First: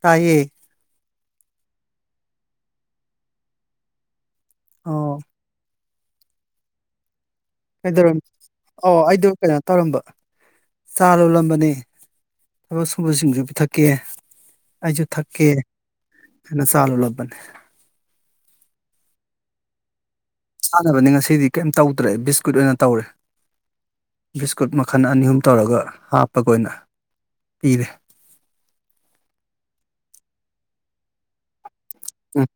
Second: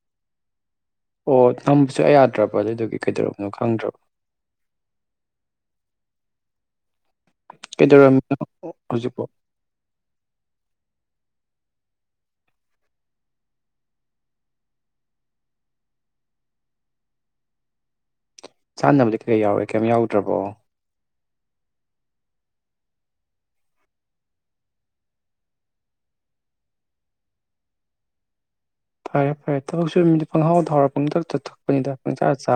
ꯇꯥꯏꯌꯦ ꯑꯣ ꯅꯝꯕ ꯁꯨꯡꯌꯥ ꯌꯥꯗ꯭ꯔꯕ ꯑꯗꯨꯗꯨꯒꯤ ꯀꯩꯗꯧꯔꯕꯅꯣ ꯈꯪꯗ꯭ꯔꯕ ꯑꯣ ꯀꯩꯗꯧꯔꯝ ꯀꯩꯗꯧꯔꯝꯃꯤꯅꯣ ꯑꯣ ꯍꯧꯖꯤꯛꯄꯣ ꯑꯩꯗꯣ ꯀꯩꯅꯣ ꯇꯧꯔꯝꯕ ꯆꯥ ꯂꯣꯜꯂꯝꯕꯅꯦ ꯅꯦ ꯊꯕꯛ ꯁꯨꯕꯁꯤꯡꯁꯨ ꯄꯤꯊꯛꯀꯦ ꯑꯩꯁꯨ ꯊꯛꯀꯦ ꯍꯥꯏꯅ ꯆꯥ ꯂꯣꯜꯂꯝꯕꯅꯦ ꯆꯥꯅꯕꯗꯤ ꯀꯩ ꯌꯥꯎꯔꯦ ꯀꯦꯝ ꯌꯥꯎ ꯆꯥꯅꯕꯗꯤ ꯉꯁꯤꯗꯤ ꯀꯩꯝ ꯇꯧꯗ꯭ꯔꯦ ꯕꯤꯁꯀꯨꯠ ꯑꯣꯏꯅ ꯇꯧꯔꯦ ꯕꯤꯁꯀꯨꯠ ꯃꯈꯜ ꯑꯅꯤ ꯑꯍꯨꯝ ꯇꯧꯔꯒ ꯍꯥꯞꯄꯒ ꯑꯣꯏꯅ ꯄꯤꯔꯦ ꯐꯔꯦ ꯐꯔꯦ ꯊꯕꯛ ꯁꯨꯕ ꯃꯤꯗꯤ ꯄꯪꯍꯥꯎꯗ ꯍꯥꯎꯔ ꯄꯪꯊꯛꯇ ꯊꯛ ꯎꯝ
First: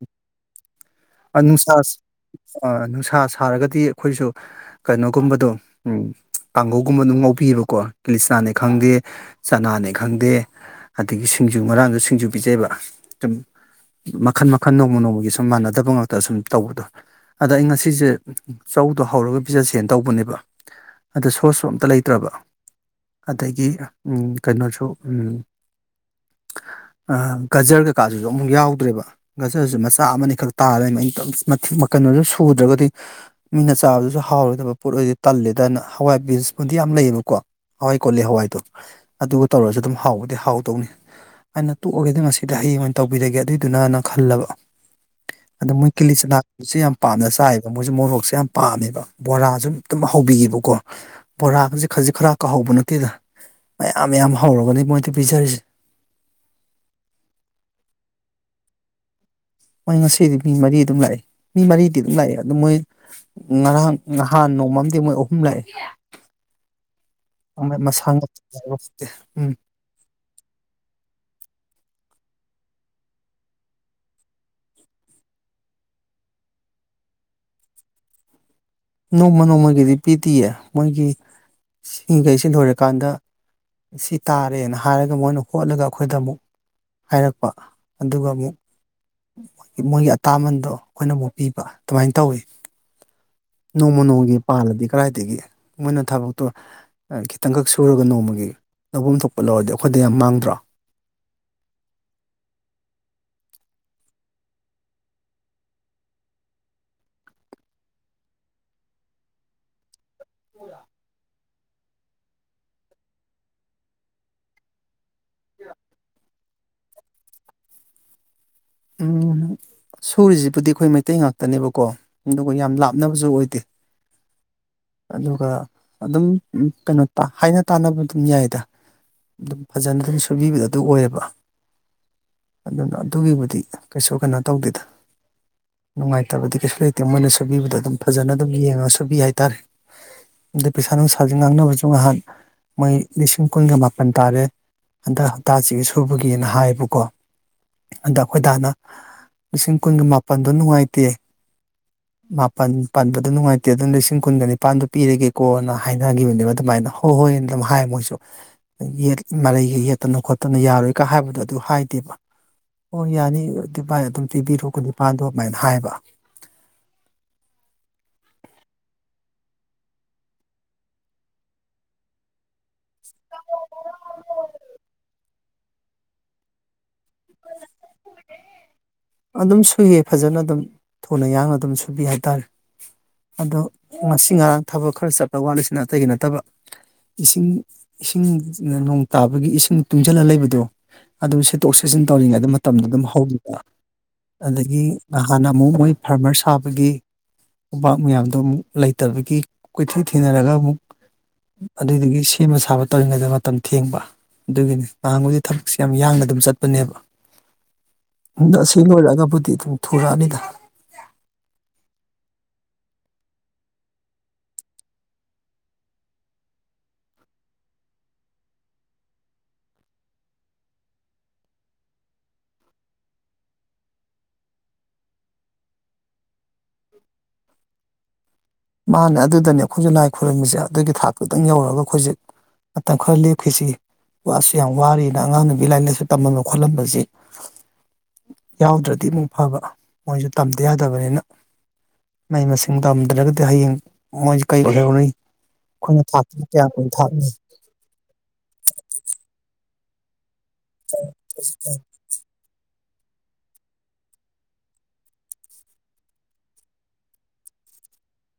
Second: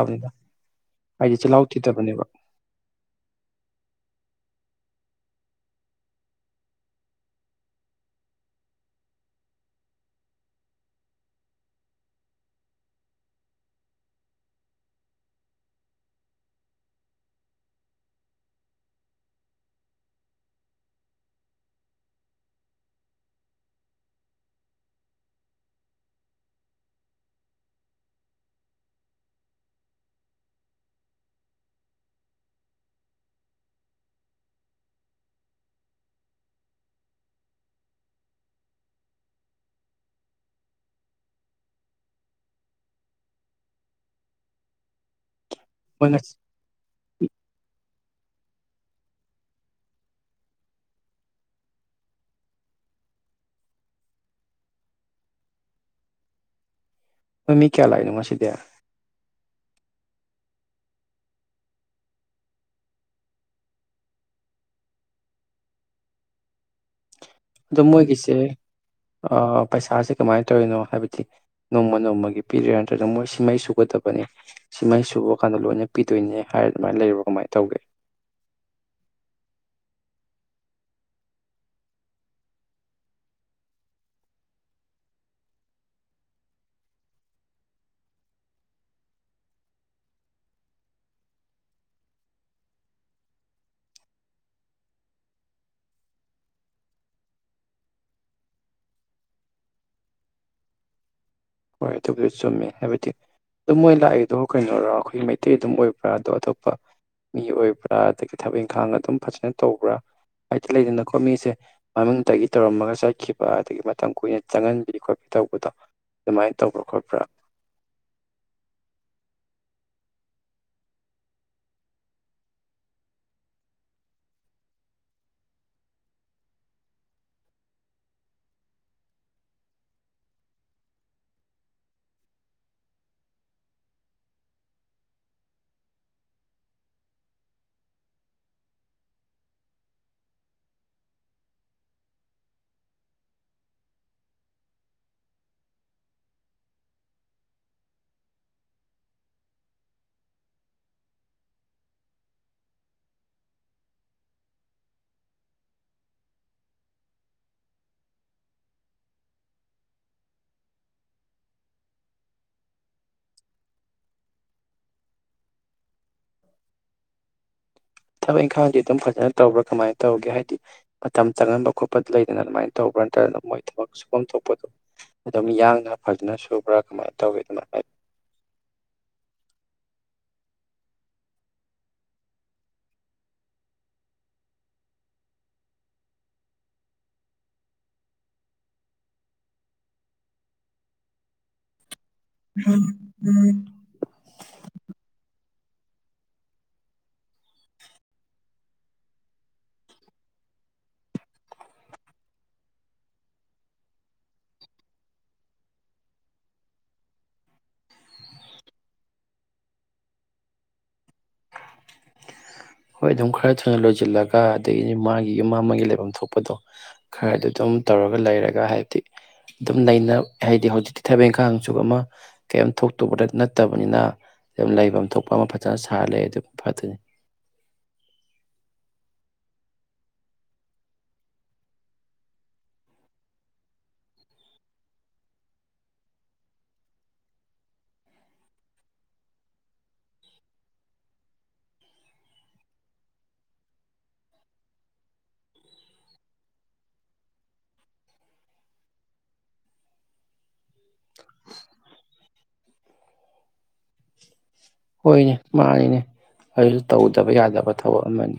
ꯍꯥꯏꯗꯤ ꯑ ꯆꯤꯜꯍꯥꯎ ꯅꯨꯡꯁꯥ ꯊꯤꯗꯕꯅꯦꯕ ꯑ ꯅꯨꯡꯁꯥ ꯁꯥꯔꯒꯗꯤ ꯑꯩꯈꯣꯏꯁꯨ ꯀꯩꯅꯣ ꯒꯨꯝꯕꯗꯣ ꯎꯝ ꯀꯥꯡꯒꯧꯒꯨꯝꯕ ꯑꯗꯨꯝ ꯉꯧꯕꯤꯌꯦꯕꯀꯣ ꯀꯤꯂꯤꯆꯅꯥꯅꯦ ꯈꯪꯗꯦ ꯆꯅꯥꯅꯦ ꯈꯪꯗꯦ ꯑꯗꯒꯤ ꯁꯤꯡꯖꯨ ꯉꯔꯥꯡꯁꯨ ꯁꯤꯡꯖꯨ ꯄꯤꯖꯩꯕ ꯁꯨꯝ ꯃꯈꯜ ꯃꯈꯜ ꯅꯣꯡꯃ ꯅꯣꯡꯃꯒꯤ ꯁꯨꯝ ꯃꯥꯟꯅꯗꯕ ꯉꯥꯛꯇ ꯁꯨꯝ ꯇꯧꯕꯗꯣ ꯑꯗ ꯑꯩ ꯉꯁꯤꯁꯦ ꯆꯧꯗꯣ ꯍꯧꯔꯒ ꯄꯤꯖꯁꯦꯅ ꯇꯧꯕꯅꯦꯕ ꯑꯗ ꯁꯣꯁꯁꯨ ꯑꯝꯇ ꯂꯩꯇ꯭ꯔꯕ ꯑꯗꯒꯤ ꯎꯝ ꯀꯩꯅꯣꯁꯨ ꯎꯝ ꯑꯥ ꯒꯖꯔ ꯀꯩꯀꯥꯗꯨꯁꯨ ꯑꯃꯨꯛ ꯌꯥꯎꯗ꯭ꯔꯦꯕ ꯒꯖꯔꯁꯨ ꯃꯆꯥ ꯑꯃ ꯈꯛ ꯇꯥꯔ ꯂꯩꯔꯝꯃꯦ ꯑꯩꯅ ꯇꯧ ꯃꯊꯤ ꯃꯀꯟ ꯀꯩꯅꯣꯁꯨ ꯁꯨꯗ꯭ꯔꯒꯗꯤ ꯃꯤꯅ ꯆꯥꯕꯗꯁꯨ ꯍꯥꯎꯔꯣꯏꯗꯕ ꯄꯣꯠ ꯑꯣꯏꯔꯗꯤ ꯇꯜꯂꯦꯗꯅ ꯍꯋꯥꯏ ꯕꯤꯟꯁꯕꯨꯨꯗꯤ ꯌꯥꯝ ꯂꯩꯌꯦꯕꯀꯣ ꯍꯋꯥꯏ ꯀꯣꯂꯤ ꯍꯋꯥꯏꯗꯣ ꯑꯗꯨꯒ ꯇꯧꯔꯁꯨ ꯑꯗꯨꯝ ꯍꯥꯎꯕꯗꯤ ꯍꯥꯎꯗꯧꯅꯦ ꯑꯩꯅ ꯇꯣꯛꯑꯒꯦꯗ ꯉꯁꯤꯗꯤ ꯍꯌꯦꯡ ꯑꯣꯏꯅ ꯇꯧꯕꯤꯔꯒꯦ ꯑꯗꯨꯏ ꯗꯨꯅꯅ ꯈꯜꯂꯕ ꯑꯗꯣ ꯃꯣꯏ ꯀꯦꯂꯤꯆꯅꯥ ꯗꯨꯁꯨ ꯌꯥꯝ ꯄꯥꯝꯅ ꯆꯥꯏꯕ ꯃꯣꯏꯁꯨ ꯃꯣꯔꯣꯛ ꯁꯦ ꯌꯥꯝ ꯄꯥꯝꯃꯦꯕ ꯕꯣꯔꯥꯁꯨ ꯗꯨꯝ ꯑꯗꯨꯝ ꯍꯧꯕꯤꯌꯦꯕꯀꯣ ꯕꯣꯔꯥꯒꯁꯦ ꯈꯖꯤꯛ ꯈꯔꯥꯛ ꯀꯥ ꯍꯧꯕ ꯅꯠꯇꯦꯗ ꯃꯌꯥꯝ ꯌꯥꯝꯌꯥꯝ ꯍꯧꯔꯒꯅꯦ ꯃꯣꯏꯗ ꯄꯤꯖꯔꯤꯁꯦ ꯅꯣꯏ ꯃꯤ ꯀꯌꯥ ꯂꯥꯛꯏꯅꯣ ꯉꯁꯤꯗꯤ ꯃꯣꯏ ꯉꯁꯤꯗꯤ ꯃꯤ ꯃꯔꯤ ꯑꯗꯨꯝ ꯂꯥꯛꯑꯦ ꯃꯤ ꯃꯔꯤꯗꯤ ꯑꯗꯨꯝ ꯂꯥꯛꯑꯦ ꯑꯗꯨ ꯃꯣꯏ ꯉꯔꯥꯡ ꯅꯍꯥꯟ ꯅꯣꯡꯃꯝꯗꯤ ꯃꯣꯏ ꯑꯍꯨꯝ ꯂꯥꯛꯑꯦ ꯑꯗꯣ ꯃꯁꯥ ꯃꯣꯏꯒꯤꯁꯦ ꯎꯝ ꯑꯥ ꯄꯩꯁꯥꯁꯦ ꯀꯃꯥꯏ ꯇꯧꯔꯤꯅꯣ ꯍꯥꯏꯕꯗꯤ ꯅꯣꯡꯃ ꯅꯣꯡꯃꯒꯤ ꯄꯤꯔꯤꯔ ꯅꯠꯇ꯭ꯔꯒꯅ ꯃꯣꯏ ꯁꯤꯃꯩ ꯁꯨꯒꯗꯕꯅꯤ ꯁꯤꯃꯩ ꯁꯨꯕ ꯀꯥꯟꯗ ꯂꯣꯏꯅ ꯄꯤꯗꯣꯏꯅꯦ ꯍꯥꯏꯔ ꯑꯗꯨꯃꯥꯏ ꯂꯩꯔ ꯀꯃꯥꯏ ꯇꯧꯒꯦ ꯅꯣꯡꯃ ꯅꯣꯡꯃꯒꯤꯗꯤ ꯄꯤꯗꯌꯦ ꯃꯣꯏꯒꯤ ꯁꯤꯒꯩꯁꯤ ꯂꯣꯏꯔꯀꯥꯟꯗ ꯁꯤ ꯇꯥꯔꯦꯅ ꯍꯥꯏꯔꯒ ꯃꯣꯏꯅ ꯍꯣꯠꯂꯒ ꯑꯩꯈꯣꯏꯗ ꯑꯃꯨꯛ ꯍꯥꯏꯔꯛꯄ ꯑꯗꯨꯒ ꯑꯃꯨꯛ ꯃꯣꯏꯒꯤ ꯑꯇꯥꯃꯟꯗꯣ ꯑꯩꯈꯣꯏꯅ ꯑꯃꯨꯛ ꯄꯤꯕ ꯑꯗꯨꯃꯥꯏꯟ ꯇꯧꯋꯦ ꯅꯣꯡꯃ ꯅꯣꯡꯃꯒꯤ ꯄꯥꯜꯂꯗꯤ ꯀꯗꯥꯏꯗꯒꯤ ꯃꯣꯏꯅ ꯊꯕꯛꯇꯣ ꯈꯤꯇꯪꯈꯛ ꯁꯨꯔꯒ ꯅꯣꯡꯃꯒꯤ ꯂꯧꯐꯝ ꯊꯣꯛꯄ ꯂꯧꯔꯗꯤ ꯑꯩꯈꯣꯏꯗ ꯌꯥꯝ ꯃꯥꯡꯗ꯭ꯔꯣ ꯍꯣꯏ ꯑꯗꯨꯕꯨꯗꯨ ꯆꯨꯝꯃꯦ ꯍꯥꯏꯕꯗꯤ ꯑꯗꯨꯝ ꯃꯣꯏ ꯂꯥꯛꯏꯗꯣ ꯀꯩꯅꯣꯔꯣ ꯑꯩꯈꯣꯏꯒꯤ ꯃꯩꯇꯩ ꯑꯗꯨꯝ ꯑꯣꯏꯕ꯭ꯔꯥ ꯑꯗꯣ ꯑꯇꯣꯞꯄ ꯃꯤ ꯑꯣꯏꯕ꯭ꯔꯥ ꯑꯗꯒꯤ ꯊꯕꯛ ꯏꯪꯈꯥꯡ ꯑꯗꯨꯝ ꯐꯖꯅ ꯇꯧꯕ꯭ꯔꯥ ꯍꯥꯏꯗꯤ ꯂꯩꯗꯅꯀꯣ ꯃꯤꯁꯦ ꯃꯃꯤꯡꯇꯒꯤ ꯇꯧꯔꯝꯃꯒ ꯆꯠꯈꯤꯕ ꯑꯗꯒꯤ ꯃꯇꯝ ꯀꯨꯏꯅ ꯆꯪꯍꯟꯕꯤ ꯈꯣꯠꯄꯤ ꯇꯧꯕꯗꯣ ꯃꯥꯏꯟ ꯇꯧꯕ꯭ꯔꯥ ꯈꯣꯠꯄ꯭ꯔꯥ ꯎꯝ ꯁꯨꯔꯤꯁꯤꯕꯨꯗꯤ ꯑꯩꯈꯣꯏ ꯃꯩꯇꯩ ꯉꯥꯛꯇꯅꯦꯕꯀꯣ ꯑꯗꯨꯒ ꯌꯥꯝ ꯂꯥꯞꯅꯕꯁꯨ ꯑꯣꯏꯗꯦ ꯑꯗꯨꯒ ꯑꯗꯨꯝ ꯀꯩꯅꯣ ꯇꯥ ꯍꯥꯏꯅ ꯇꯥꯅꯕ ꯑꯗꯨꯝ ꯌꯥꯏꯗ ꯑꯗꯨꯝ ꯐꯖꯅ ꯑꯗꯨꯝ ꯁꯨꯕꯤꯕꯗꯣ ꯑꯗꯨ ꯑꯣꯏꯌꯦꯕ ꯑꯗꯨꯅ ꯑꯗꯨꯒꯤꯕꯨꯗꯤ ꯀꯩꯁꯨ ꯀꯩꯅꯣ ꯇꯧꯗꯦꯗ ꯅꯨꯡꯉꯥꯏꯇꯕꯗꯤ ꯀꯩꯁꯨ ꯂꯩꯇꯦ ꯃꯣꯏꯅ ꯁꯨꯕꯤꯕꯗꯣ ꯑꯗꯨꯝ ꯐꯖꯅ ꯑꯗꯨꯝ ꯌꯦꯡꯉꯒ ꯁꯨꯕꯤ ꯍꯥꯏꯇꯥꯔꯦ ꯑꯗꯩ ꯄꯩꯁꯥ ꯅꯨꯡꯁꯥꯥꯁꯦ ꯉꯥꯡꯅꯕꯁꯨ ꯅꯍꯥꯟ ꯃꯣꯏ ꯂꯤꯁꯤꯡ ꯀꯨꯟꯒ ꯃꯥꯄꯟ ꯇꯥꯔꯦ ꯍꯟꯗꯛ ꯍꯞꯇꯥꯁꯤꯒꯤ ꯁꯨꯕꯒꯤꯅ ꯍꯥꯏꯌꯦꯕꯀꯣ ꯑꯗ ꯍꯣꯏꯗꯥꯅ ꯂꯤꯁꯤꯡ ꯀꯨꯟꯒ ꯃꯥꯄꯜꯗꯣ ꯅꯨꯡꯉꯥꯏꯇꯦ ꯃꯥꯄꯜ ꯄꯥꯟꯕꯗꯣ ꯅꯨꯡꯉꯥꯏꯇꯦ ꯑꯗꯨꯅ ꯂꯤꯁꯤꯡ ꯀꯨꯟꯒ ꯅꯤꯄꯥꯥꯟꯗꯣ ꯄꯤꯔꯒꯦꯀꯣꯅ ꯍꯥꯏꯅꯈꯤꯕꯅꯦꯕ ꯑꯗꯨꯃꯥꯏꯅ ꯍꯣꯏ ꯍꯣꯏꯅ ꯑꯗꯨꯝ ꯍꯥꯏ ꯃꯣꯏꯁꯨ ꯌꯦꯠ ꯃꯔꯩꯒ ꯌꯦꯠꯇꯅ ꯈꯣꯠꯇꯅ ꯌꯥꯔꯣꯏꯀ ꯍꯥꯏꯕꯗꯣ ꯑꯗꯨ ꯍꯥꯏꯗꯦꯕ ꯑꯣ ꯌꯥꯅꯤ ꯑꯗꯨ ꯕꯥꯥꯏ ꯑꯗꯨꯝ ꯄꯤꯕꯤꯔꯣ ꯀꯨꯟ ꯅꯤꯄꯥꯜꯗꯣ ꯑꯗꯨꯃꯥꯏꯅ ꯍꯥꯏꯕ ꯊꯕꯛ ꯏꯪꯈꯥꯡꯗꯤ ꯑꯗꯨꯝ ꯐꯖꯅ ꯇꯧꯕ꯭ꯔꯥ ꯀꯃꯥꯏꯅ ꯇꯧꯒꯦ ꯍꯥꯏꯗꯤ ꯃꯇꯝ ꯆꯪꯍꯟꯕ ꯈꯣꯠꯄ ꯂꯩꯗꯅ ꯑꯗꯨꯃꯥꯏꯅ ꯇꯧꯕ꯭ꯔꯥ ꯅꯠꯇꯅ ꯃꯣꯏ ꯊꯕꯛ ꯁꯨꯐꯝ ꯊꯣꯛꯄꯗꯣ ꯑꯗꯨꯝ ꯌꯥꯡꯅ ꯐꯖꯅ ꯁꯨꯕ꯭ꯔꯥ ꯀꯃꯥꯏꯅ ꯇꯧꯋꯤ ꯑꯗꯨꯃꯥꯏ ꯍꯥꯏ ꯑꯗꯨꯝ ꯁꯨꯏꯌꯦ ꯐꯖꯅ ꯑꯗꯨꯝ ꯊꯨꯅ ꯌꯥꯡꯅ ꯑꯗꯨꯝ ꯁꯨꯕꯤ ꯍꯥꯏꯇꯥꯔꯦ ꯑꯗꯣ ꯉꯁꯤ ꯉꯔꯥꯡ ꯊꯕꯛ ꯈꯔ ꯆꯠꯂ ꯋꯥꯠꯂꯤꯁꯤꯅ ꯑꯇꯩꯒꯤ ꯅꯠꯇꯕ ꯏꯁꯤꯡ ꯏꯁꯤꯡ ꯑ ꯅꯣꯡ ꯇꯥꯕꯒꯤ ꯏꯁꯤꯡ ꯇꯨꯡꯁꯤꯜꯂ ꯂꯩꯕꯗꯣ ꯑꯗꯣ ꯁꯤꯠꯇꯣꯛ ꯁꯤꯠꯆꯤꯟ ꯇꯧꯔꯤꯉꯩꯗ ꯃꯇꯝꯗꯣ ꯎꯝ ꯑꯗꯨꯝ ꯎꯝ ꯍꯧꯈꯤꯕ ꯑꯗꯒꯤ ꯅꯍꯥꯟꯅ ꯑꯃꯨꯛ ꯃꯣꯏ ꯐꯥꯔꯃꯔ ꯁꯥꯕꯒꯤ ꯎꯕꯥꯛ ꯃꯌꯥꯝꯗꯣ ꯑꯃꯨꯛ ꯂꯩꯇꯕꯒꯤ ꯀꯣꯏꯊꯤ ꯊꯤꯅꯔꯒ ꯑꯃꯨꯛ ꯑꯗꯨꯏꯗꯨꯒꯤ ꯁꯦꯝꯕ ꯁꯥꯕ ꯇꯧꯔꯤꯉꯩꯗ ꯃꯇꯝ ꯊꯦꯡꯕ ꯑꯗꯨꯒꯤꯅꯤ ꯅꯍꯥꯟꯒꯣꯏꯗꯤ ꯊꯕꯛꯁꯦ ꯌꯥꯝ ꯌꯥꯡꯅ ꯑꯗꯨꯝ ꯆꯠꯄꯅꯦꯕ ꯑꯗꯣ ꯑꯁ ꯁꯤ ꯂꯣꯏꯔꯒꯕꯨꯗꯤ ꯑꯗꯨꯝ ꯊꯨꯔꯛꯑꯅꯤꯗ ꯍꯣꯏ ꯑꯗꯨꯝ ꯈꯔ ꯊꯨꯅ ꯂꯣꯏꯁꯤꯜꯂꯒ ꯑꯗꯒꯤꯗꯤ ꯃꯥꯒꯤ ꯌꯨꯝ ꯃ ꯑꯃꯒꯤꯒꯤ ꯂꯩꯐꯝ ꯊꯣꯛꯄꯗꯣ ꯈꯔꯗ ꯑꯗꯨꯝ ꯇꯧꯔꯒ ꯂꯩꯔꯒ ꯍꯥꯏꯕꯗꯤ ꯑꯗꯨꯝ ꯅꯩꯅ ꯍꯥꯏꯕꯗꯤ ꯍꯧꯖꯤꯛꯇꯤ ꯊꯕꯛ ꯏꯪꯈꯡꯁꯨ ꯑꯃ ꯀꯩꯝ ꯊꯣꯛꯇꯨꯕꯗ ꯅꯠꯇꯕꯅꯤꯅ ꯑꯗꯨꯝ ꯂꯩꯐꯝ ꯊꯣꯛꯄ ꯑꯃ ꯐꯖꯅ ꯁꯥꯔ ꯂꯩ ꯑꯗꯨꯝ ꯐꯠꯇꯣꯏꯅꯤ ꯃꯅꯦ ꯑꯗꯨꯗꯅꯦ ꯑꯩꯈꯣꯏꯁꯨ ꯂꯥꯏ ꯈꯣꯏꯔꯝꯃꯤꯁꯦ ꯑꯗꯨꯒꯤ ꯊꯥꯛꯇꯛꯇꯪ ꯌꯧꯔꯒ ꯑꯩꯈꯣꯏꯖꯤꯛ ꯃꯇꯝ ꯈꯔ ꯂꯦꯞꯈꯤꯁꯤ ꯋꯥꯁꯨ ꯌꯥꯝ ꯋꯥꯔꯤꯅ ꯑꯉꯥꯡ ꯅꯨꯒꯤ ꯂꯥꯏꯔꯤꯛ ꯂꯥꯏꯁꯨ ꯇꯝꯃꯟꯕ ꯈꯣꯠꯂꯝꯟꯕꯁꯤ ꯌꯥꯎꯗ꯭ꯔꯗꯤ ꯑꯃꯨꯛ ꯐꯕ ꯃꯣꯏꯁꯨ ꯇꯝꯗ ꯌꯥꯗꯕꯅꯤꯅ ꯃꯍꯩ ꯃꯁꯤꯡ ꯇꯝꯗ꯭ꯔꯒꯗꯤ ꯍꯌꯦꯡ ꯃꯣꯏꯁ ꯀꯩꯑꯣꯏꯍꯧꯅꯤ ꯑꯩꯈꯣꯏꯅ ꯊꯥꯛꯇ ꯀꯌꯥ ꯀꯨꯏꯅ ꯊꯥꯛꯅꯤ [inaudible] ꯍꯣꯏꯅꯦ ꯃꯥꯅꯤꯅꯦ ꯑꯗꯨꯁꯨ ꯇꯧꯗꯕ ꯌꯥꯗꯕ ꯊꯕꯛ ꯑꯃꯅꯤ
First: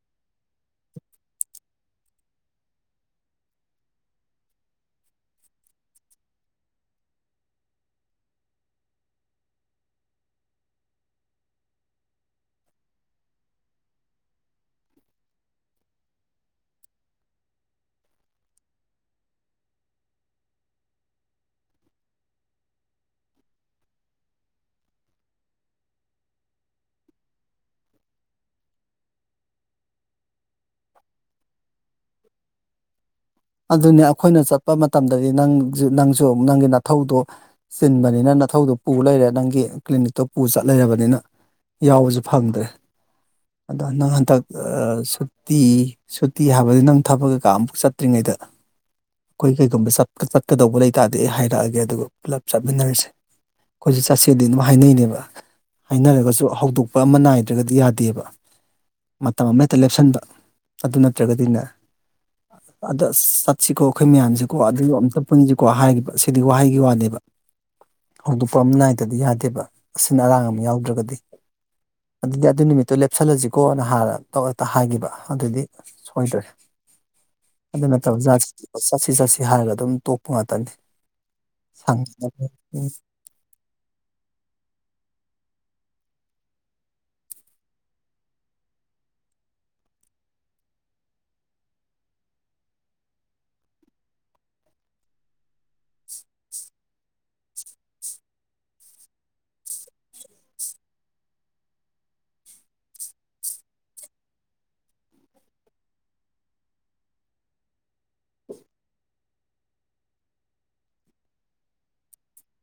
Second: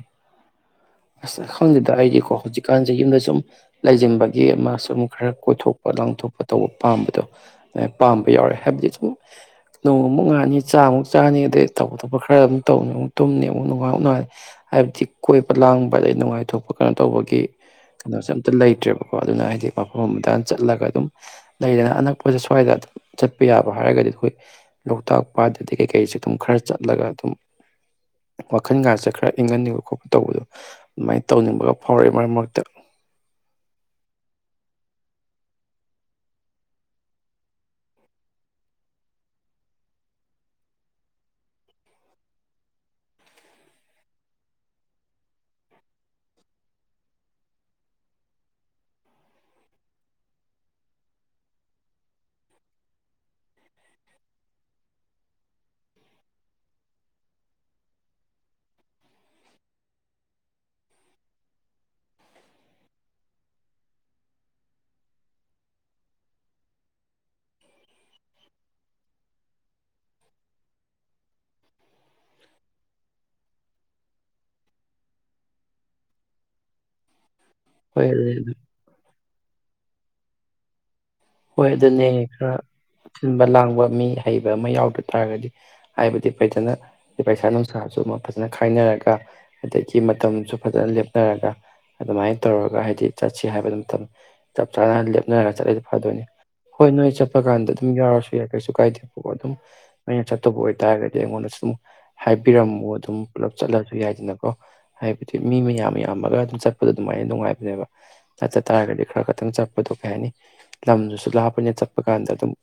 ꯑꯁ ꯈꯪꯗꯦꯗ ꯑꯩꯗꯤꯀꯣ ꯍꯧꯖꯤꯛꯀꯥꯟꯁꯦ ꯌꯨꯝꯗ ꯁꯨꯝ ꯂꯩꯁꯤꯟꯕꯒꯤ ꯑꯃ ꯁꯨꯝ ꯈꯔ ꯀꯣꯏꯊꯣꯛꯄ ꯂꯥꯡꯊꯣꯛꯄ ꯇꯧꯕ ꯄꯥꯝꯕꯗꯣ ꯄꯥꯝꯕ ꯌꯥꯎꯔꯦ ꯍꯥꯏꯕꯗꯤ ꯁꯨꯝ ꯅꯣꯡꯃꯨꯛ ꯉꯥꯅꯤ ꯆꯥꯃꯨꯛ ꯆꯥꯛ ꯆꯥꯅꯤ ꯑꯗꯩ ꯇꯧꯕ ꯊꯣꯄ ꯈꯔ ꯑꯗꯨꯝ ꯇꯧꯅꯤ ꯑꯃꯨꯛ ꯇꯨꯝꯅꯤ ꯑꯃꯨꯛ ꯅꯨꯡꯉꯥꯏ ꯅꯨꯡꯉꯥꯏꯅꯤ ꯍꯥꯏꯕꯗꯤ ꯀꯣꯏꯕ ꯂꯥꯡꯕ ꯑꯗꯩ ꯅꯨꯡꯉꯥꯏꯊꯣꯛꯄ ꯀꯩꯅꯣ ꯇꯧꯕꯒꯤ ꯀꯩꯅꯣꯁꯦ ꯑꯝꯇ ꯂꯩꯇ꯭ꯔꯦꯕꯀꯣ ꯑꯗꯨꯅ ꯍꯥꯏꯗꯤ ꯃꯐꯝ ꯑꯃꯗ ꯆꯠꯂꯒ ꯑꯗꯨꯝ ꯂꯩꯗꯅ ꯑꯅꯛꯄꯁꯦ ꯁ꯭ꯋꯥꯏꯗ ꯑꯗꯨꯝ ꯆꯠꯄ ꯌꯥꯕ ꯍꯥꯏꯔꯒꯗꯤ ꯑꯩꯈꯣꯏ ꯂꯣꯛꯇꯥꯛ ꯄꯥꯠ ꯑꯇꯩ ꯀꯩꯀꯩꯁꯦ ꯑꯗꯨꯝ ꯈꯔ ꯆꯠꯂꯒ ꯑꯗꯨꯝ ꯋꯥꯈꯜꯒꯥꯁꯦ ꯈꯔ ꯏꯪꯍꯟꯅꯤꯡꯕ ꯈꯣꯠꯄ ꯇꯧꯕꯗꯣ ꯑꯗꯨꯃꯥꯏꯅ ꯇꯧꯅꯤꯡꯕꯒ ꯐꯥꯎꯔꯛꯑꯏ ꯃꯔꯛ ꯃꯔꯛꯇ ꯑꯗꯨꯅꯦ ꯑꯩꯈꯣꯏꯅ ꯆꯠꯄ ꯃꯇꯝꯗꯗꯤ ꯅꯪꯁꯨ ꯅꯪꯁꯨ ꯅꯪꯒꯤ ꯅꯥꯊꯧꯗꯣ ꯆꯤꯟꯕꯅꯤꯅ ꯅꯅꯥꯊꯧꯗꯣ ꯄꯨ ꯂꯩꯔꯦ ꯅꯪꯒꯤ ꯀ꯭ꯂꯤꯅꯤꯛꯇꯣ ꯄꯨ ꯆꯠ ꯂꯩꯔꯕꯅꯤꯅ ꯌꯥꯎꯕꯁꯨ ꯐꯪꯗ꯭ꯔꯦ ꯑꯗꯣ ꯅꯪ ꯍꯟꯗꯛ ꯁꯨꯇꯤ ꯁꯨꯇꯤ ꯍꯥꯏꯕꯗꯤ ꯅꯪ ꯊꯕꯛ ꯀꯩꯀꯥ ꯑꯃꯨꯛ ꯆꯠ ꯆꯠꯇ꯭ꯔꯤꯉꯩꯗ ꯑꯩꯈꯣꯏ ꯀꯩꯒꯨꯝꯕ ꯆꯠꯀꯗꯧꯕ ꯂꯩꯇꯥꯔꯗꯤ ꯑꯩ ꯍꯥꯏꯔꯛꯑꯒꯦ ꯑꯗꯨꯒ ꯄꯨꯂꯞ ꯆꯠꯃꯤꯟꯅꯔꯁꯦ ꯑꯩꯈꯣꯏꯁꯨꯦ ꯆꯠꯁꯦꯗꯤ ꯑꯗꯨꯝ ꯍꯥꯏꯅꯩꯅꯦꯕ ꯍꯥꯏꯅꯔꯒꯁꯨ ꯍꯧꯗꯣꯛꯄ ꯑꯃ ꯅꯥꯏꯗ꯭ꯔꯒꯗꯤ ꯌꯥꯗꯦꯕ ꯃꯇꯝ ꯑꯃꯛꯇ ꯂꯦꯞꯁꯟꯕ ꯑꯗꯨ ꯅꯠꯇ꯭ꯔꯒꯗꯤꯅꯦ ꯑꯗ ꯆꯠꯁꯤꯀꯣ ꯑꯩꯈꯣꯏ ꯃꯌꯥꯝꯁꯤꯀꯣ ꯑꯗꯨ ꯑꯝꯇ ꯄꯨꯟꯁꯤꯀꯣ ꯍꯥꯏꯈꯤꯕ ꯁꯤꯗꯤ ꯋꯥꯍꯩꯒꯤ ꯋꯥꯅꯦꯕ ꯍꯧꯗꯣꯛꯄ ꯑꯃ ꯅꯥꯏꯗꯗꯤ ꯌꯥꯗꯦꯕ ꯑꯁꯤꯅ ꯑꯔꯥꯡ ꯑꯃ ꯌꯥꯎꯗ꯭ꯔꯒꯗꯤ ꯑꯗꯨꯗꯤ ꯑꯗꯨ ꯅꯨꯃꯤꯠꯇꯣ ꯂꯦꯞꯁꯜꯂꯁꯤꯀꯣꯅ ꯍꯥꯟꯅ ꯇꯧꯛꯇ ꯍꯥꯏꯈꯤꯕ ꯑꯗꯨꯗꯤ ꯁꯣꯏꯗ꯭ꯔꯦ ꯑꯗꯨ ꯍꯣꯏ ꯅꯠꯇꯕ ꯖꯥꯠ ꯆꯠꯁꯤ ꯆꯠꯁꯤ ꯍꯥꯏꯔꯒ ꯑꯗꯨꯝ ꯇꯣꯞꯄꯨ ꯉꯥꯛꯇꯅꯤ ꯍꯣꯏ ꯑꯗꯨꯅꯦ ꯁꯪꯗꯕ ꯈꯔ ꯁꯤꯟꯕ ꯂꯥꯡꯕ ꯃꯤ ꯍꯩꯕ ꯑꯃ ꯌꯥꯎꯗ ꯇꯥꯔꯒꯗꯤ ꯍꯥꯏꯕꯗꯤ ꯐꯖꯅ ꯄꯩꯁꯥ ꯅꯨꯡꯁꯥꯁꯨ ꯑꯃ ꯐꯖꯅ ꯈꯥꯏꯅꯔꯒ ꯑꯗꯒꯤ ꯃꯇꯝꯁꯨ ꯐꯖꯅ ꯂꯦꯞꯅꯔꯒ ꯑꯗꯨꯃꯥꯏꯅ ꯇꯧꯔꯒ ꯍꯥꯏꯗꯤ ꯆꯠꯁꯤ ꯍꯥꯏꯕꯗꯨ ꯃꯇꯝ ꯆꯞ ꯆꯥꯅ ꯂꯦꯞꯅꯔꯒ ꯆꯠꯂꯁ ꯐꯗꯣꯏꯅꯤ ꯍꯣꯏ ꯅꯣꯏ ꯆꯠꯄ ꯀꯥꯟꯗ ꯑꯗꯨꯝ ꯌꯥꯎꯔꯁꯨ ꯌꯥꯏ ꯀꯩꯁꯨ ꯀꯥꯏꯗꯦꯕꯀꯣ ꯑꯗꯨꯝ ꯅꯣꯏꯅ ꯆꯠꯇꯕ ꯑꯣꯏꯇꯥꯔꯒꯗꯤ ꯑꯩꯉꯣꯟꯗꯁꯨ ꯑꯗꯨꯝ ꯍꯥꯏꯕꯤꯔꯝꯃꯨ ꯑꯗꯨꯝ ꯄꯨꯂꯞ ꯆꯠꯂꯁꯨ ꯌꯥꯏꯗꯅꯀꯣ ꯍꯥꯏꯕꯗꯤ ꯃꯤ ꯃꯌꯥꯝ ꯌꯥꯝꯃꯒ ꯑꯗꯨꯝ ꯆꯠꯄꯗꯣ ꯑꯗꯨꯃꯥꯏꯅ ꯅꯨꯡꯉꯥꯏꯕꯅꯦꯕ ꯅꯠꯇ ꯇꯥꯔꯒꯗꯤ ꯈꯔ ꯈꯛꯇꯪ ꯆꯠꯄꯗꯣ ꯀꯩ ꯍꯥꯏꯅꯤ ꯂꯝꯗꯨꯁꯨ ꯂꯥꯞꯄꯅꯤꯅ ꯆꯠꯄ ꯀꯥꯟꯗ ꯑꯗꯨꯝ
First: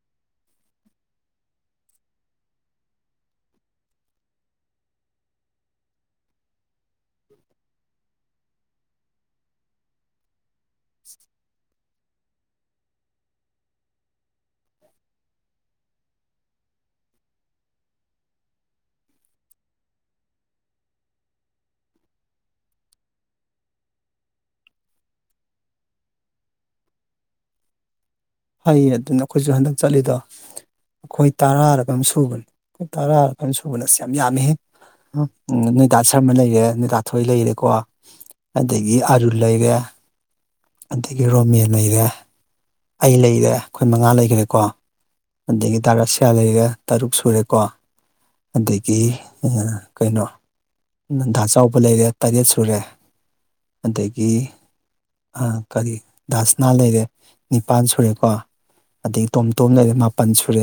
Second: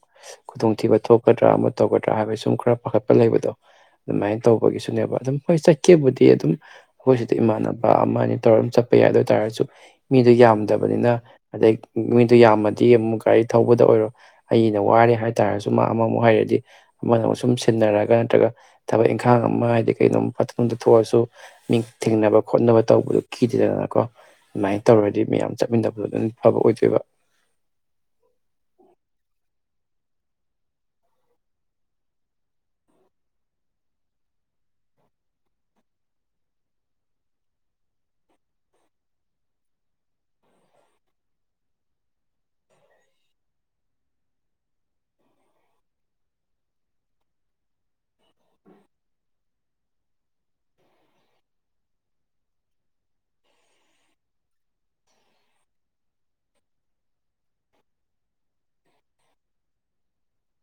ꯈꯨꯗꯣꯡꯊꯤꯕ ꯊꯣꯛꯀꯗ꯭ꯔꯥ ꯑꯃ ꯇꯧꯒꯗ꯭ꯔꯥ ꯍꯥꯏꯕ ꯁꯨꯝ ꯈꯔ ꯄꯥꯈꯠꯄ ꯂꯩꯕꯗꯣ ꯑꯗꯨꯃꯥꯏꯅ ꯇꯧꯕꯒꯤꯁꯨꯅꯦꯕꯈ ꯑꯗꯨꯝ ꯍꯣꯏ ꯆꯠꯀꯦꯕꯨꯗꯤ ꯑꯗꯨꯝ ꯑꯩꯈꯣꯏꯁꯤꯗ ꯏꯃꯥꯟꯅꯕ ꯑꯃ ꯑꯅꯤ ꯇꯧꯔ ꯑꯗꯨꯝ ꯆꯠꯄ ꯌꯥꯏ ꯑꯗꯨ ꯑꯣꯏꯇꯥꯥꯔꯁꯨ ꯃꯤꯗꯣ ꯌꯥꯝ ꯐꯠꯇꯕꯅꯤꯅ ꯑꯗꯩ ꯃꯤꯗꯨ ꯌꯥꯝꯃꯗꯤ ꯑꯃꯨꯛ ꯀꯔꯤ ꯊꯧꯕꯗ ꯑꯣꯏꯔꯣ ꯑꯩꯅ ꯋꯥꯔꯦ ꯍꯥꯏꯇꯥꯥꯔꯁꯨ ꯃꯥ ꯑꯃꯃꯨꯛ ꯍꯩꯔꯗꯤ ꯑꯃꯅ ꯑꯃꯨꯛ ꯁꯨꯝ ꯁꯤꯟꯅꯔꯒ ꯅꯠꯇ꯭ꯔꯒ ꯊꯕꯛ ꯏꯪꯈꯥꯡ ꯑꯃ ꯍꯥꯏꯗꯤ ꯀꯩꯅꯣꯝ ꯐꯠꯇꯣꯝꯗ ꯊꯣꯛꯑꯁꯨ ꯃꯤ ꯊꯦꯡꯅꯕ ꯈꯣꯠꯅꯕ ꯇꯧꯕꯗꯣ ꯀꯤꯗꯦꯗꯅꯀꯣ ꯑꯗꯨꯃꯥꯏꯅ ꯇꯧꯔꯗꯤ ꯃꯌꯥꯝ ꯆꯠꯃꯤꯟꯅꯕꯗꯣ ꯑꯗꯨꯝ ꯐꯕ ꯑꯣꯏꯗꯣꯏꯕ ꯐꯩ ꯑꯗꯨꯅ ꯑꯩꯈꯣꯏꯁꯨ ꯍꯟꯗꯛ ꯆꯠꯂꯤꯗꯣ ꯑꯩꯈꯣꯏ ꯇꯔꯥ ꯔꯥꯀꯩꯅꯣꯝ ꯁꯨꯕꯅꯤ ꯑꯩꯈꯣꯏ ꯇꯔꯥꯔ ꯁꯨꯕꯅ ꯁꯤ ꯌꯥꯝ ꯌꯥꯝꯃꯤ ꯅꯣꯏꯗꯥ ꯁꯔꯃ ꯂꯩꯔꯦ ꯅꯣꯏꯗꯥꯊꯣꯏ ꯂꯩꯔꯦꯀꯣ ꯑꯗꯒꯤ ꯑꯥꯔꯨꯜ ꯂꯩꯔꯦ ꯑꯗꯒꯤ ꯔꯣꯃꯦ ꯂꯩꯔꯦ ꯑꯩ ꯂꯩꯔꯦ ꯑꯩꯈꯣꯏ ꯃꯉꯥ ꯂꯩꯈ꯭ꯔꯦꯀꯣ ꯑꯗꯒꯤ ꯗꯥꯔꯥꯁꯤꯌꯥ ꯂꯩꯔꯦ ꯇꯔꯨꯛ ꯁꯨꯔꯦꯀꯣ ꯑꯗꯒꯤ ꯀꯩꯅꯣ ꯅꯟꯗꯥ ꯆꯥꯎꯕ ꯂꯩꯔꯦ ꯇꯔꯦꯠ ꯁꯨꯔꯦ ꯑꯗꯒꯤ ꯀꯔꯤ ꯗꯥꯁꯅꯥ ꯂꯩꯔꯦ ꯅꯤꯄꯥꯜ ꯁꯨꯔꯦꯀꯣ ꯑꯗꯒꯤ ꯇꯣꯝ ꯇꯣꯝ ꯂꯩꯔꯦ ꯃꯥꯄꯜ ꯁꯨꯔꯦ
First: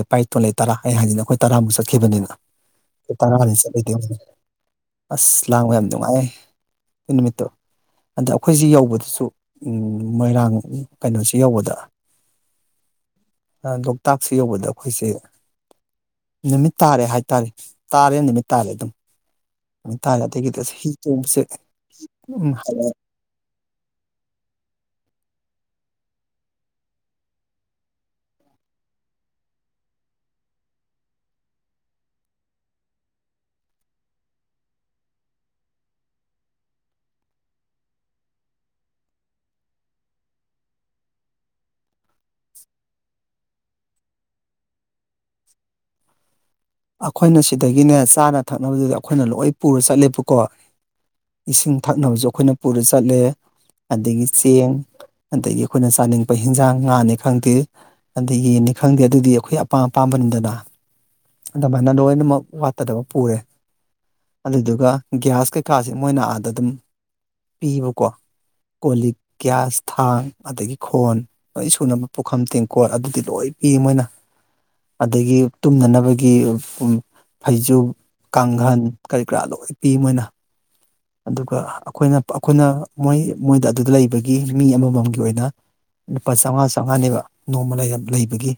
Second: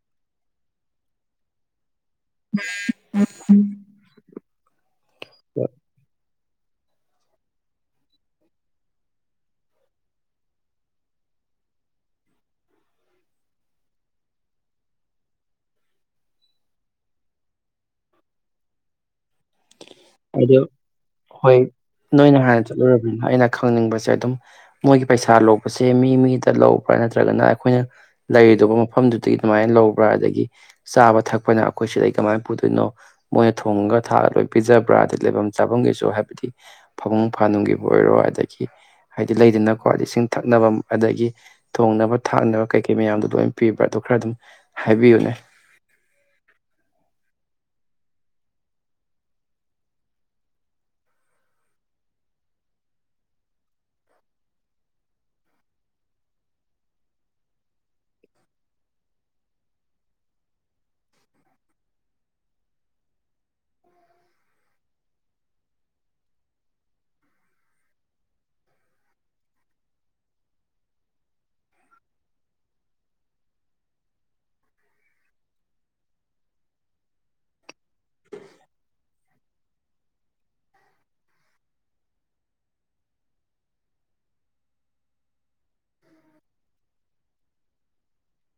[unintelligible] [unintelligible] ꯑꯁ ꯂꯥꯡ ꯍꯣꯏ ꯌꯥꯝ ꯅꯨꯡꯉꯥꯏ ꯑꯦ ꯅꯨꯃꯤꯠꯇꯣ ꯑꯗ ꯑꯩꯈꯣꯏꯁꯦ ꯌꯧꯕꯗꯁꯨ ꯎꯝ ꯃꯣꯏꯔꯥꯡ ꯀꯩꯅꯣꯁꯤ ꯌꯧꯕꯗ ꯂꯣꯛꯇꯥꯛꯁꯦ ꯌꯧꯕꯗ ꯑꯩꯈꯣꯏꯁꯦ ꯅꯨꯃꯤꯠ ꯇꯥꯔꯦ ꯍꯥꯏꯇꯥꯔꯦ ꯇꯥꯔꯦ ꯅꯨꯃꯤꯠ ꯇꯥꯔꯦ ꯑꯗꯨꯝ ꯅꯨꯃꯤꯠ ꯇꯥꯔꯦ ꯑꯗꯒꯤꯗꯤ ꯑ ꯑꯁ ꯍꯤ ꯇꯣꯡꯕꯁꯦ ꯍꯣꯏ ꯅꯣꯏꯅ ꯑꯗꯨꯝ ꯍꯥꯟꯅ ꯍꯩꯅ ꯆꯠꯂꯨꯔꯕꯅꯤꯅ ꯑꯩꯅ ꯈꯪꯅꯤꯡꯕꯁꯦ ꯑꯗꯨꯝ ꯃꯣꯏꯒꯤ ꯄꯩꯁꯥ ꯂꯣꯛꯄꯁꯦ ꯃꯤ ꯃꯤꯗ ꯂꯧꯕ꯭ꯔꯥ ꯅꯠꯇ꯭ꯔꯒꯅ ꯑꯩꯈꯣꯏꯅ ꯂꯩꯔꯗꯕ ꯃꯐꯝꯗꯨꯗꯒꯤ ꯑꯗꯨꯃꯥꯏꯅ ꯂꯧꯕ꯭ꯔꯥ ꯑꯗꯒꯤ ꯆꯥꯕ ꯊꯛꯄꯅ ꯑꯩꯈꯣꯏ ꯁꯤꯗꯩ ꯀꯃꯥꯏꯅ ꯄꯨꯗꯣꯏꯅꯣ ꯃꯣꯏꯅ ꯊꯣꯡꯉꯒ ꯊꯥꯛꯑꯒ ꯄꯤꯖ ꯄꯨꯔꯥ ꯂꯩꯐꯝ ꯆꯥꯐꯝꯒꯤꯁꯨ ꯍꯥꯏꯕꯗꯤ ꯐꯃꯨꯡ ꯐꯥꯅꯨꯡꯒꯤꯕꯨ ꯑꯣꯏꯔꯣ ꯑꯗꯒꯤ ꯍꯥꯏꯗꯤ ꯂꯩꯗꯅꯀꯣ ꯏꯁꯤꯡ ꯊꯛꯅꯕ ꯑꯗꯒꯤ ꯊꯣꯡꯅꯕ ꯊꯥꯛꯅꯕ ꯀꯩꯀꯩ ꯃꯌꯥꯝꯗꯣ ꯂꯣꯏꯅ ꯄꯤꯕ꯭ꯔꯥ ꯑꯗꯨ ꯈꯔ ꯑꯗꯨꯝ ꯍꯥꯏꯕꯤꯌꯨꯅꯦ ꯑꯩꯈꯣꯏꯅ ꯁꯤꯗꯒꯤꯅꯦ ꯆꯥꯅ ꯊꯛꯅꯕꯗꯨꯗꯤ ꯑꯩꯈꯣꯏꯅ ꯂꯣꯏ ꯄꯨꯔ ꯆꯠꯂꯦꯕꯀꯣ ꯏꯁꯤꯡ ꯊꯛꯅꯕꯁꯨ ꯑꯩꯈꯣꯏꯅ ꯄꯨꯔ ꯆꯠꯂꯦ ꯑꯗꯒꯤ ꯆꯦꯡ ꯑꯗꯒꯤ ꯑꯩꯈꯣꯏꯅ ꯆꯥꯅꯤꯡꯄ ꯍꯤꯟꯖꯥꯡ ꯉꯥꯅꯤ ꯈꯪꯗꯦ ꯑꯗꯒꯤ ꯌꯦꯟꯅꯤ ꯈꯪꯗꯦ ꯑꯗꯨꯗꯤ ꯑꯩꯈꯣꯏ ꯑꯄꯥꯝ ꯑꯄꯥꯝꯕꯅꯤꯗꯅ ꯑꯗꯨꯃꯥꯏꯅ ꯂꯣꯏꯅꯃꯛ ꯋꯥꯠꯇꯗꯕ ꯄꯨꯔꯦ ꯑꯗꯨꯗꯨꯒ ꯒ꯭ꯌꯥꯁ ꯀꯩꯀꯥꯁꯦ ꯃꯣꯏꯅ ꯑꯥꯗ ꯑꯗꯨꯝ ꯄꯤꯕꯀꯣ ꯀꯣ ꯂꯤꯛ ꯒ꯭ꯌꯥꯁ ꯊꯥꯡ ꯑꯗꯒꯤ ꯈꯣꯟ ꯂꯣꯏ ꯁꯨꯅꯕ ꯄꯨꯈꯝ ꯇꯦꯡꯀꯣꯠ ꯑꯗꯨꯗꯤ ꯂꯣꯏ ꯄꯤ ꯃꯣꯏꯅ ꯑꯗꯒꯤ ꯇꯨꯝꯅꯅꯕ ꯒꯤ ꯎ ꯎꯝ ꯐꯩꯖꯨꯞ ꯀꯥꯡꯒꯟ ꯀꯔꯤ ꯀꯔꯥ ꯂꯣꯏ ꯄꯤ ꯃꯣꯏꯅ ꯑꯗꯨꯒ ꯑꯩꯈꯣꯏꯅ ꯑꯩꯈꯣꯏꯅ ꯃꯣꯏ ꯃꯣꯏꯗ ꯑꯗꯨꯗ ꯂꯩꯕꯒꯤ ꯃꯤ ꯑꯃꯃꯝꯒꯤ ꯑꯣꯏꯅ ꯂꯨꯄꯥ ꯆꯥꯝꯃꯉꯥ ꯆꯥꯝꯃꯉꯥꯅꯦꯕ ꯅꯣꯡꯃ ꯂꯩꯔ ꯂꯩꯕꯒꯤ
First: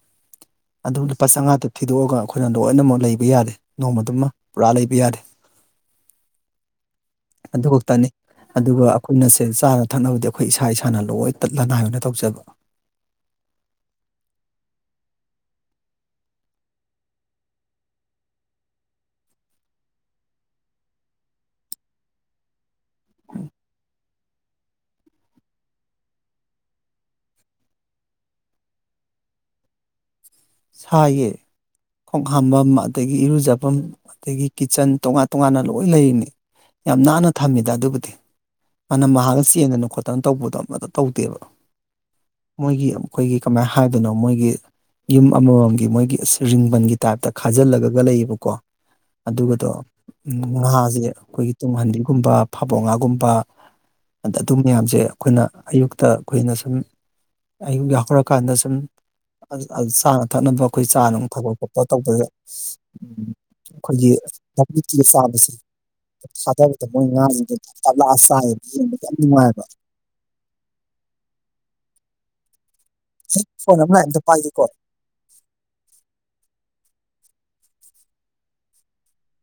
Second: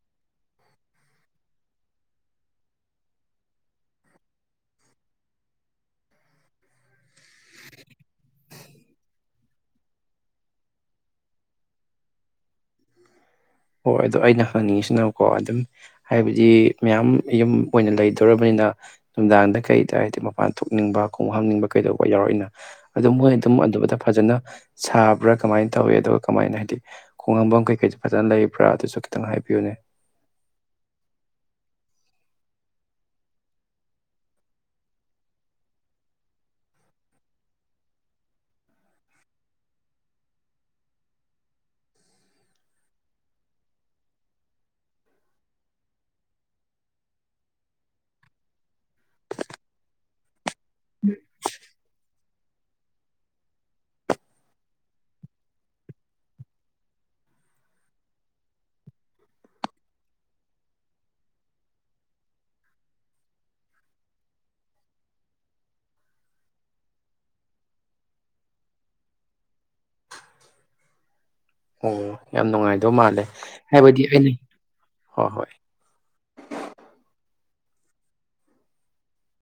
ꯑꯗꯨ ꯂꯨꯄꯥ ꯆꯥꯝꯃꯉꯥꯗꯨ ꯊꯤꯗꯣꯛꯑꯒ ꯑꯩꯈꯣꯏꯅ ꯂꯣꯏꯅꯃꯛ ꯂꯩꯕ ꯌꯥꯔꯦ ꯅꯣꯡꯃꯗꯨꯃ ꯄꯨꯔꯥ ꯂꯩꯕ ꯌꯥꯔꯦ ꯑꯗꯨ ꯇꯅꯤ ꯑꯗꯨꯒ ꯑꯩꯈꯣꯏꯅ ꯁꯦ ꯆꯥꯅ ꯊꯛꯅꯕꯗꯤ ꯑꯩꯈꯣꯏ ꯏꯁꯥ ꯏꯁꯥꯅ ꯂꯣꯏ ꯇꯠ ꯂꯅꯥꯏ ꯑꯣꯏꯅ ꯇꯧꯖꯕ ꯍꯣꯏ ꯑꯗꯨꯗꯣ ꯑꯩꯅ ꯍꯪꯅꯤꯡꯉꯤꯁꯤꯅꯀꯣ ꯑꯗꯨꯝ ꯍꯥꯏꯕꯗꯤ ꯃꯌꯥꯝ ꯌꯨꯝ ꯑꯣꯏꯅ ꯂꯩꯗꯧꯔꯕꯅꯤꯅ ꯅꯨꯡꯗꯥꯡꯗ ꯀꯩꯗ ꯍꯥꯏꯗꯤ ꯃꯄꯥꯟ ꯊꯣꯛꯅꯤꯡꯕ ꯈꯣꯡ ꯍꯥꯝꯅꯤꯡꯕ ꯀꯩꯗꯧꯕ ꯌꯥꯎꯔꯛꯏꯅ ꯑꯗꯨ ꯃꯣꯏ ꯑꯗꯨꯝ ꯑꯗꯨꯝꯕꯗ ꯐꯖꯅ ꯁꯥꯕ꯭ꯔꯥ ꯀꯃꯥꯏꯅ ꯇꯧꯏ ꯑꯗꯨꯒ ꯀꯃꯥꯏꯅ ꯍꯥꯏꯗꯤ ꯈꯣꯡ ꯍꯥꯝꯕ ꯀꯩꯀꯩꯗ ꯐꯖꯅ ꯂꯩ ꯄ꯭ꯔꯥ ꯑꯗꯨꯁꯨ ꯈꯤꯇꯪ ꯍꯥꯏꯕꯤꯌꯨꯅꯦ ꯁꯥꯌꯦ ꯈꯣꯡ ꯍꯥꯥꯝꯕꯝ ꯑꯗꯒꯤ ꯏꯔꯨꯖꯐꯝ ꯑꯗꯒꯤ ꯀꯤꯠꯆꯟ ꯇꯣꯉꯥꯟ ꯇꯣꯉꯥꯟꯅ ꯂꯣꯏ ꯂꯩꯔꯤꯅꯤ ꯌꯥꯝ ꯅꯥꯟꯅ ꯊꯝꯃꯤꯗ ꯑꯗꯨꯕꯨꯗꯤ ꯃꯥꯅꯝ ꯃꯍꯥꯛꯅ ꯆꯦꯟꯗꯅ ꯈꯣꯠꯇꯅ ꯇꯧꯕꯗꯣ ꯑꯃꯇ ꯇꯧꯗꯦꯕ ꯃꯣꯏꯒꯤ ꯑꯩꯈꯣꯏꯒꯤ ꯀꯃꯥꯏꯅ ꯍꯥꯏꯗꯣꯏꯅꯣ ꯃꯣꯏꯒꯤ ꯌꯨꯝ ꯑꯃꯃꯝꯒꯤ ꯃꯣꯏꯒꯤ ꯑꯁ ꯔꯤꯡꯕꯟꯒꯤ ꯇꯥꯏꯞꯇ ꯈꯥꯖꯤꯜꯂꯒ ꯂꯩꯌꯦꯕꯀꯣ ꯑꯗꯨꯒꯗꯣ ꯉꯥꯁꯦ ꯑꯩꯈꯣꯏꯒꯤ ꯇꯨꯡꯍꯟꯕꯤꯒꯨꯝꯕ ꯐꯥꯕꯧ ꯉꯥꯒꯨꯝꯕ ꯑꯗ ꯑꯗꯨ ꯃꯌꯥꯝꯁꯦ ꯑꯩꯈꯣꯏꯅ ꯑꯌꯨꯛꯇ ꯑꯩꯈꯣꯏꯅ ꯁꯨꯝ ꯑꯌꯨꯛ ꯌꯥꯍꯧꯔꯀꯥꯟꯗ ꯁꯨꯝ ꯆꯥꯅ ꯊꯛꯅꯕ ꯑꯩꯈꯣꯏ ꯆꯥꯅꯕ ꯊꯛꯄ ꯈꯣꯠꯄ ꯇꯧꯕꯗ ꯑꯩꯈꯣꯏꯒꯤ ꯆꯥꯕꯁꯦ ꯊꯥꯕꯗ ꯃꯣꯏ ꯉꯥꯁꯤꯡꯗꯨ ꯇꯞ ꯂꯥꯛꯑꯒ ꯆꯥꯏꯌꯦ ꯌꯦꯡꯕꯗ ꯌꯥꯝ ꯅꯨꯡꯉꯥꯏꯕ ꯑꯣ ꯌꯥꯝ ꯅꯨꯡꯉꯥꯏ ꯑꯗꯨ ꯃꯥꯜꯂꯦ ꯐꯣꯟ ꯑꯃ ꯍꯥꯏꯕꯗꯤ ꯂꯥꯛꯑꯦ ꯑꯝꯇ ꯑꯩ ꯄꯥꯏꯒꯦꯀꯣ ꯍꯣ ꯍꯣꯏ